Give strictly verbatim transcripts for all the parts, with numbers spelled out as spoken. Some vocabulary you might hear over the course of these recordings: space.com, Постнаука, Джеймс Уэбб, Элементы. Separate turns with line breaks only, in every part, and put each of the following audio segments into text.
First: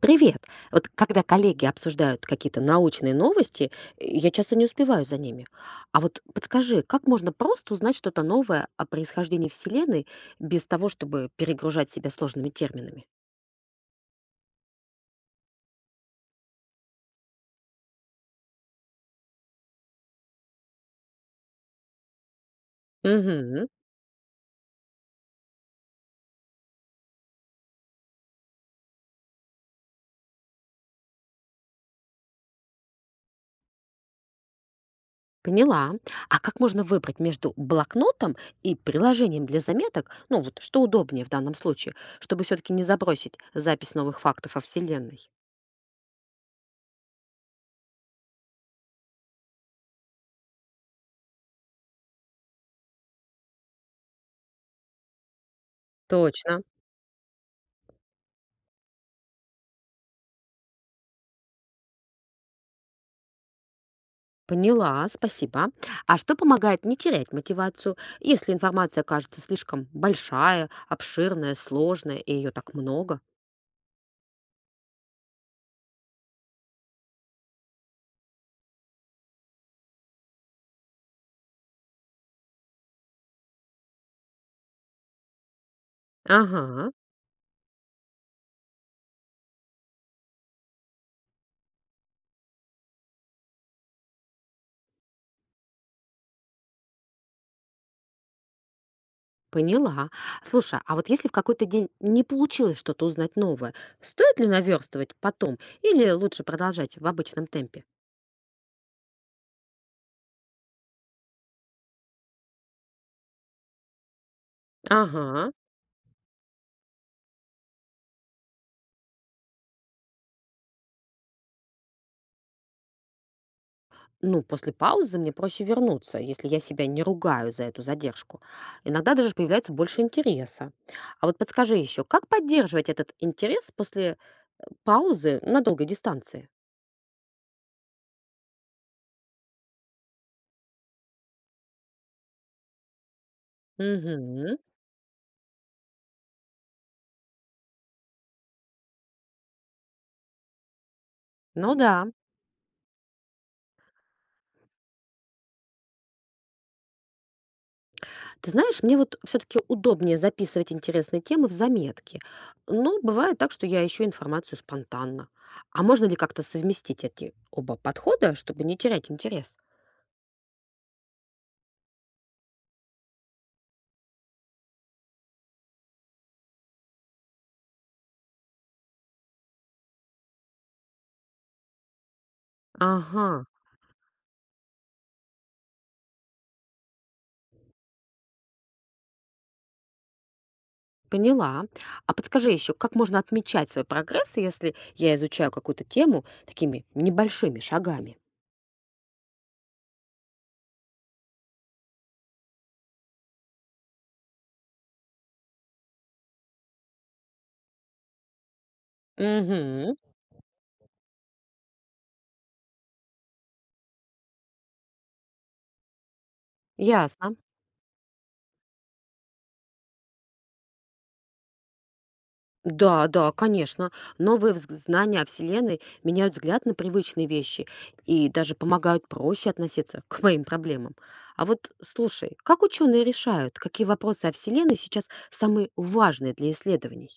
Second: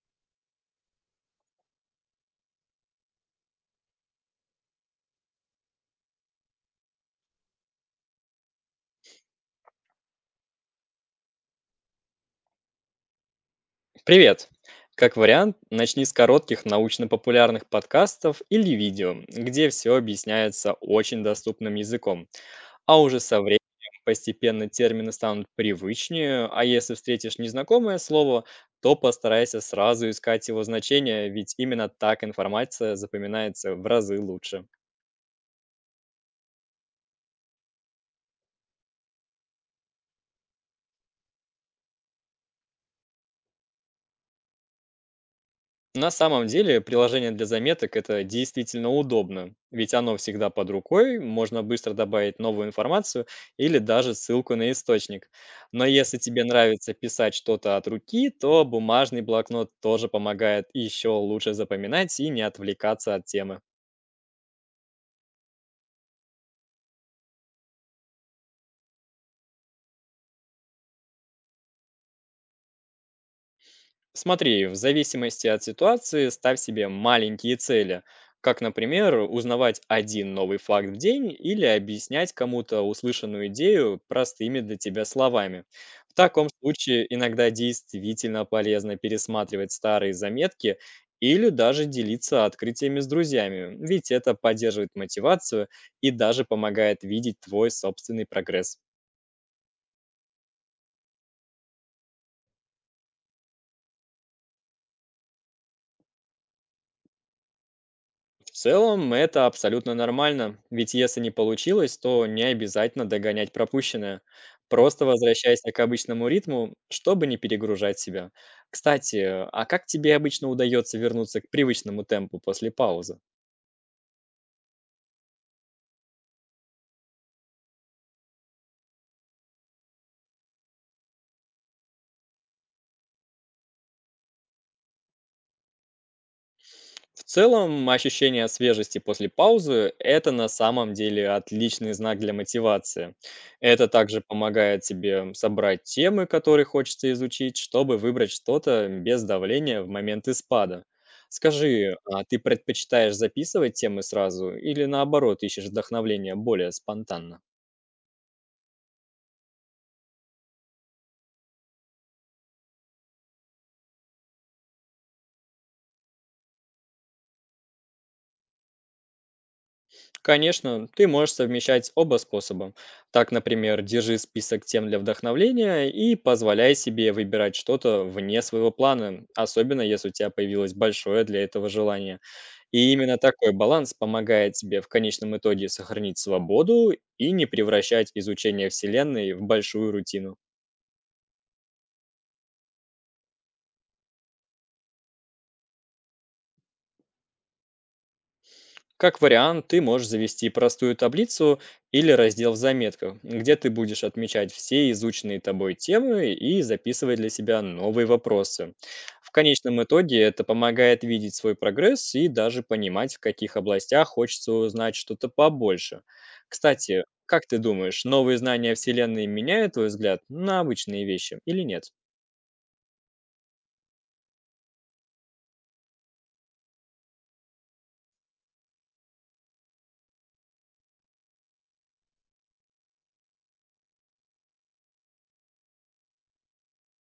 Привет. Вот когда коллеги обсуждают какие-то научные новости, э, я часто не успеваю за ними. А вот подскажи, как можно просто узнать что-то новое о происхождении Вселенной без того, чтобы перегружать себя сложными терминами?
Привет! Как вариант, начни с коротких научно-популярных подкастов или видео, где все объясняется очень доступным языком. А уже со временем
Угу,
постепенно термины станут привычнее, а если встретишь незнакомое слово, то постарайся сразу искать его значение, ведь именно так информация запоминается в разы лучше.
поняла. А как можно выбрать между блокнотом и приложением для заметок, ну вот что удобнее в данном случае, чтобы все-таки не забросить запись новых фактов о Вселенной?
На самом деле приложение для заметок это действительно удобно, ведь оно всегда под рукой, можно быстро добавить новую информацию или даже ссылку на источник. Но если тебе
Точно.
нравится писать что-то от руки, то бумажный блокнот тоже помогает еще лучше запоминать и не отвлекаться от темы.
Поняла, спасибо. А что помогает не терять мотивацию, если информация кажется слишком большая, обширная, сложная, и ее так много?
Смотри, в зависимости от ситуации ставь себе маленькие цели, как, например, узнавать один новый факт в день или объяснять кому-то услышанную идею простыми для тебя словами. В таком
Ага,
случае иногда действительно полезно пересматривать старые заметки или даже делиться открытиями с друзьями, ведь это поддерживает мотивацию и даже помогает видеть твой собственный прогресс.
поняла. Слушай, а вот если в какой-то день не получилось что-то узнать новое, стоит ли наверстывать потом или лучше продолжать в обычном темпе?
В целом это абсолютно нормально, ведь если не получилось, то не обязательно догонять пропущенное. Просто
Ага.
возвращайся к обычному ритму, чтобы не перегружать себя. Кстати, а как тебе обычно удается вернуться к привычному темпу после паузы?
Ну, после паузы мне проще вернуться, если я себя не ругаю за эту задержку. Иногда даже появляется больше интереса. А вот подскажи еще, как поддерживать этот интерес после паузы на долгой дистанции?
В целом, ощущение свежести после паузы – это на самом деле отличный знак для мотивации. Это также
Мгм.
помогает тебе собрать темы, которые хочется изучить, чтобы выбрать что-то без давления в моменты спада.
Ну
Скажи,
да.
а ты предпочитаешь записывать темы сразу или наоборот ищешь вдохновление более спонтанно?
Ты знаешь, мне вот все-таки удобнее записывать интересные темы в заметки. Но бывает так, что я ищу информацию спонтанно. А можно ли как-то совместить эти оба подхода, чтобы не терять интерес?
Конечно, ты можешь совмещать оба способа. Так, например, держи список тем для вдохновления и позволяй себе выбирать что-то вне своего плана, особенно если у тебя появилось большое для этого желание. И именно
Ага,
такой баланс помогает тебе в конечном итоге сохранить свободу и не превращать изучение Вселенной в большую рутину.
поняла. А подскажи еще, как можно отмечать свой прогресс, если я изучаю какую-то тему такими небольшими шагами?
Как вариант, ты можешь завести простую таблицу или раздел в заметках, где ты будешь отмечать все изученные тобой темы и записывать для себя новые вопросы. В конечном
Угу,
итоге это помогает видеть свой прогресс и даже понимать, в каких областях хочется узнать что-то побольше. Кстати,
ясно.
как ты думаешь, новые знания о Вселенной меняют твой взгляд на обычные вещи или нет?
Да, да, конечно. Новые взг Знания о Вселенной меняют взгляд на привычные вещи и даже помогают проще относиться к моим проблемам. А вот слушай, как ученые решают, какие вопросы о Вселенной сейчас самые важные для исследований?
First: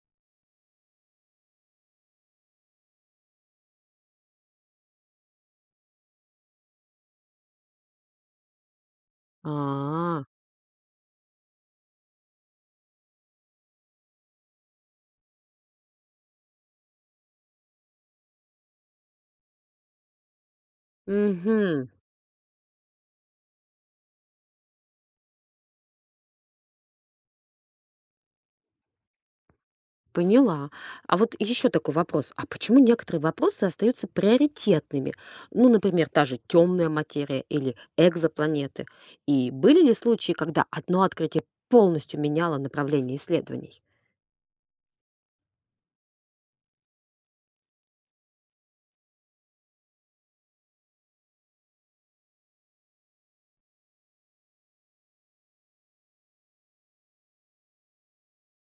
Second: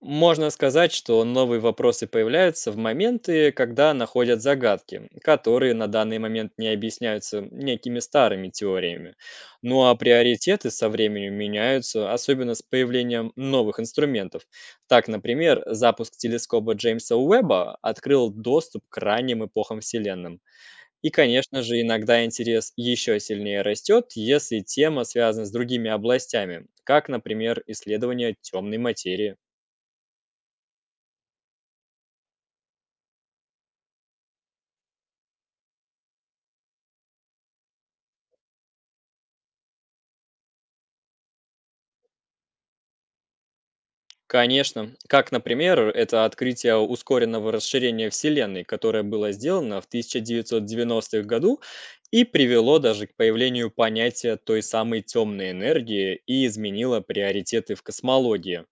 Можно сказать, что новые вопросы появляются в моменты, когда находят загадки, которые на данный момент не объясняются некими старыми теориями. Ну а
А,
приоритеты со временем меняются, особенно с появлением новых инструментов. Так, например, запуск телескопа Джеймса Уэбба открыл доступ к ранним эпохам Вселенной. И, конечно же,
угу.
иногда интерес еще сильнее растет, если тема связана с другими областями, как, например, исследование темной материи.
Поняла. А вот еще такой вопрос. А почему некоторые вопросы остаются приоритетными? Ну, например, та же темная материя или экзопланеты. И были ли случаи, когда одно открытие полностью меняло направление исследований?
Конечно. Как, например, это открытие ускоренного расширения Вселенной, которое было сделано в тысяча девятьсот девяностых году и привело даже к появлению понятия той самой темной энергии и изменило приоритеты в космологии.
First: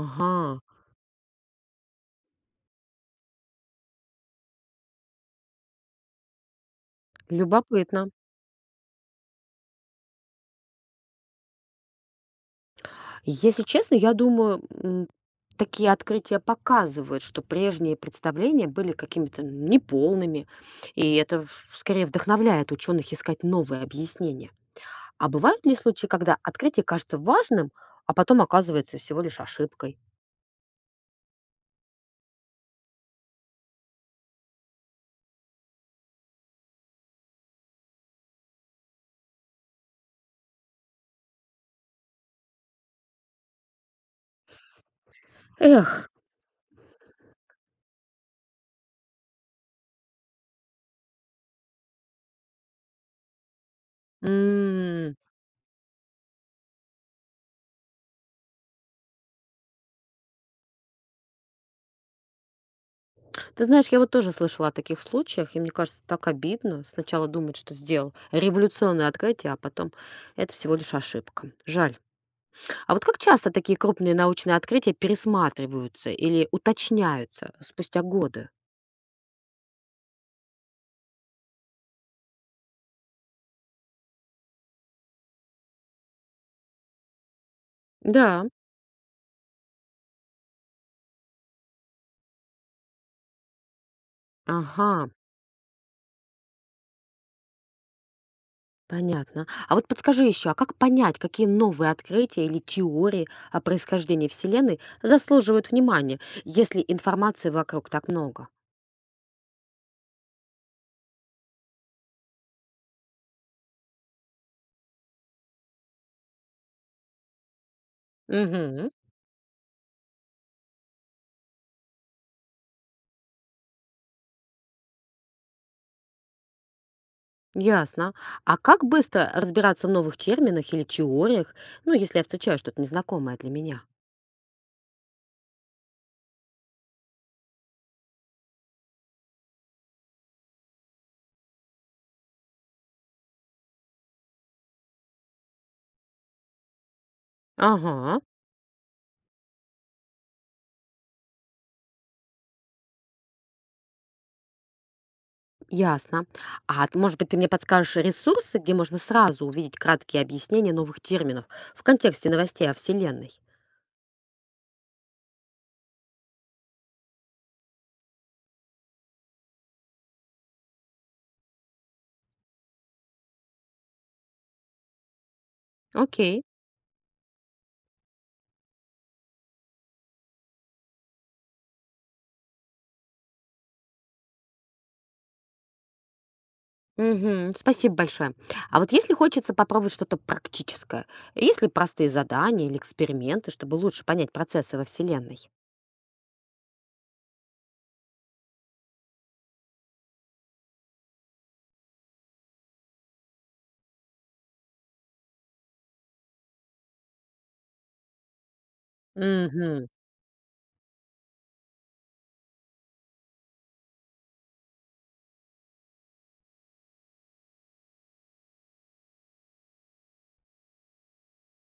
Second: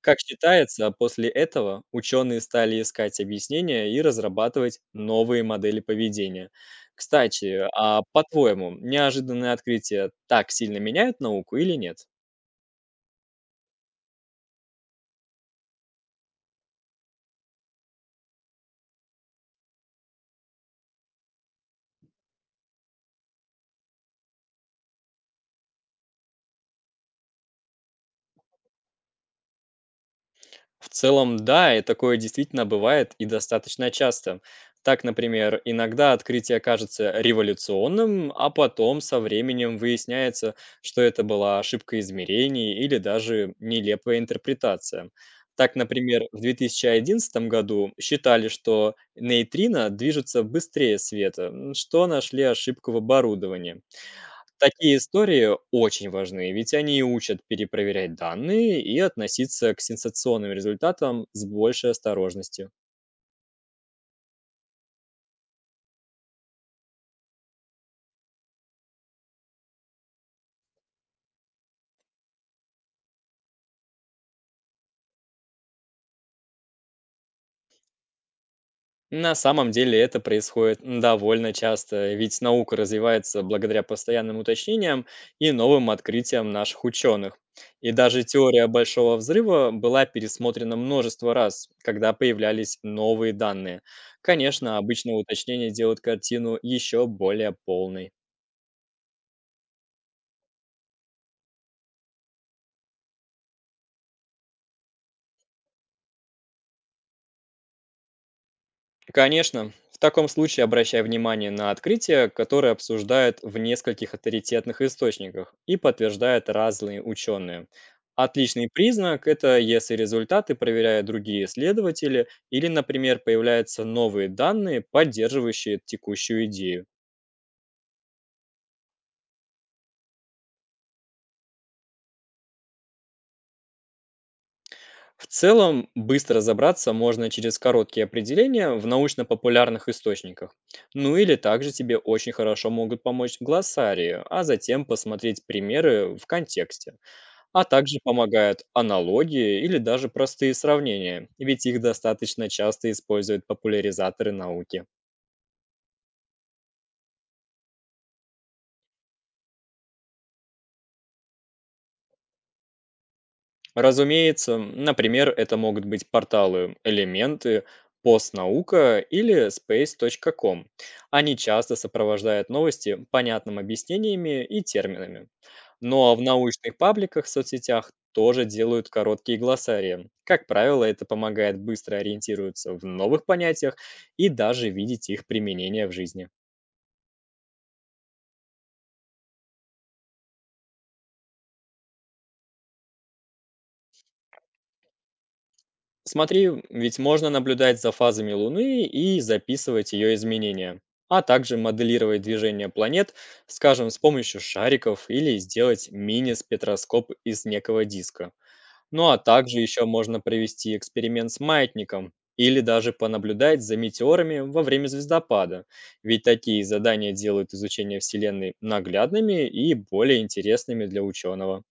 Как считается, после этого ученые стали искать объяснения и разрабатывать новые модели поведения. Кстати, а
любопытно.
по-твоему, неожиданные открытия так сильно меняют науку или нет?
Если честно, я думаю, м, такие открытия показывают, что прежние представления были какими-то неполными, и это в- скорее вдохновляет ученых искать новые объяснения. А бывают ли случаи, когда открытие кажется важным, а потом оказывается всего лишь ошибкой?
В целом, да, и такое действительно бывает и достаточно часто. Так, например, иногда открытие кажется революционным, а потом со временем выясняется, что это была ошибка измерений или даже нелепая интерпретация. Так,
Эх.
например, в две тысячи одиннадцатом году считали, что нейтрино движется быстрее света, м, что нашли ошибку в оборудовании. Такие
М.
истории очень важны, ведь они учат перепроверять данные и относиться к сенсационным результатам с большей осторожностью.
Ты знаешь, я вот тоже слышала о таких случаях, и мне кажется, так обидно сначала думать, что сделал революционное открытие, а потом это всего лишь ошибка. Жаль. А вот как часто такие крупные научные открытия пересматриваются или уточняются спустя годы?
На самом деле это происходит довольно часто, ведь наука развивается благодаря постоянным уточнениям и новым открытиям наших ученых. И даже
Да.
теория Большого взрыва была пересмотрена множество раз, когда появлялись новые данные. Конечно,
Ага.
обычно уточнения делают картину еще более полной.
Понятно. А вот подскажи еще, а как понять, какие новые открытия или теории о происхождении Вселенной заслуживают внимания, если информации вокруг так много?
Конечно, в таком случае обращай внимание на открытия, которые обсуждают в нескольких авторитетных источниках и подтверждают разные ученые. Отличный
Угу,
признак – это если результаты проверяют другие исследователи или, например, появляются новые данные, поддерживающие текущую идею.
ясно. А как быстро разбираться в новых терминах или теориях, ну, если я встречаю что-то незнакомое для меня?
В целом, быстро разобраться можно через короткие определения в научно-популярных источниках. Ну или также тебе очень хорошо могут помочь в глоссарии, а затем посмотреть примеры в контексте. А также
Ага,
помогают аналогии или даже простые сравнения, ведь их достаточно часто используют популяризаторы науки.
ясно. А т- может быть, ты мне подскажешь ресурсы, где можно сразу увидеть краткие объяснения новых терминов в контексте новостей о Вселенной?
Разумеется, например, это могут быть порталы «Элементы», «Постнаука» или спейс точка ком. Они часто сопровождают новости понятным объяснениями и терминами. Ну а в
Окей.
научных пабликах в соцсетях тоже делают короткие глоссарии. Как правило, это помогает быстро ориентироваться в новых понятиях и даже видеть их применение в жизни.
Мгм. Спасибо большое. А вот если хочется попробовать что-то практическое, есть ли простые задания или эксперименты, чтобы лучше понять процессы во Вселенной?
Смотри, ведь можно наблюдать за фазами Луны и записывать ее изменения, а также моделировать движение планет, скажем, с помощью шариков или сделать мини-спектроскоп из некого диска. Ну а также еще
Угу.
можно провести эксперимент с маятником или даже понаблюдать за метеорами во время звездопада, ведь такие задания делают изучение Вселенной наглядными и более интересными для ученого.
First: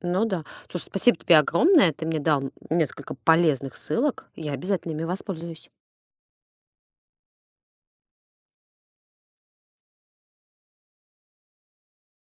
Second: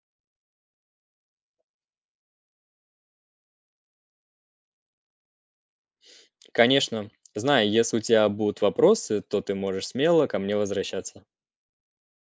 Ну да. Слушай, спасибо тебе огромное. Ты мне дал несколько полезных ссылок. Я обязательно ими воспользуюсь.
Конечно. Знай, если у тебя будут вопросы, то ты можешь смело ко мне возвращаться.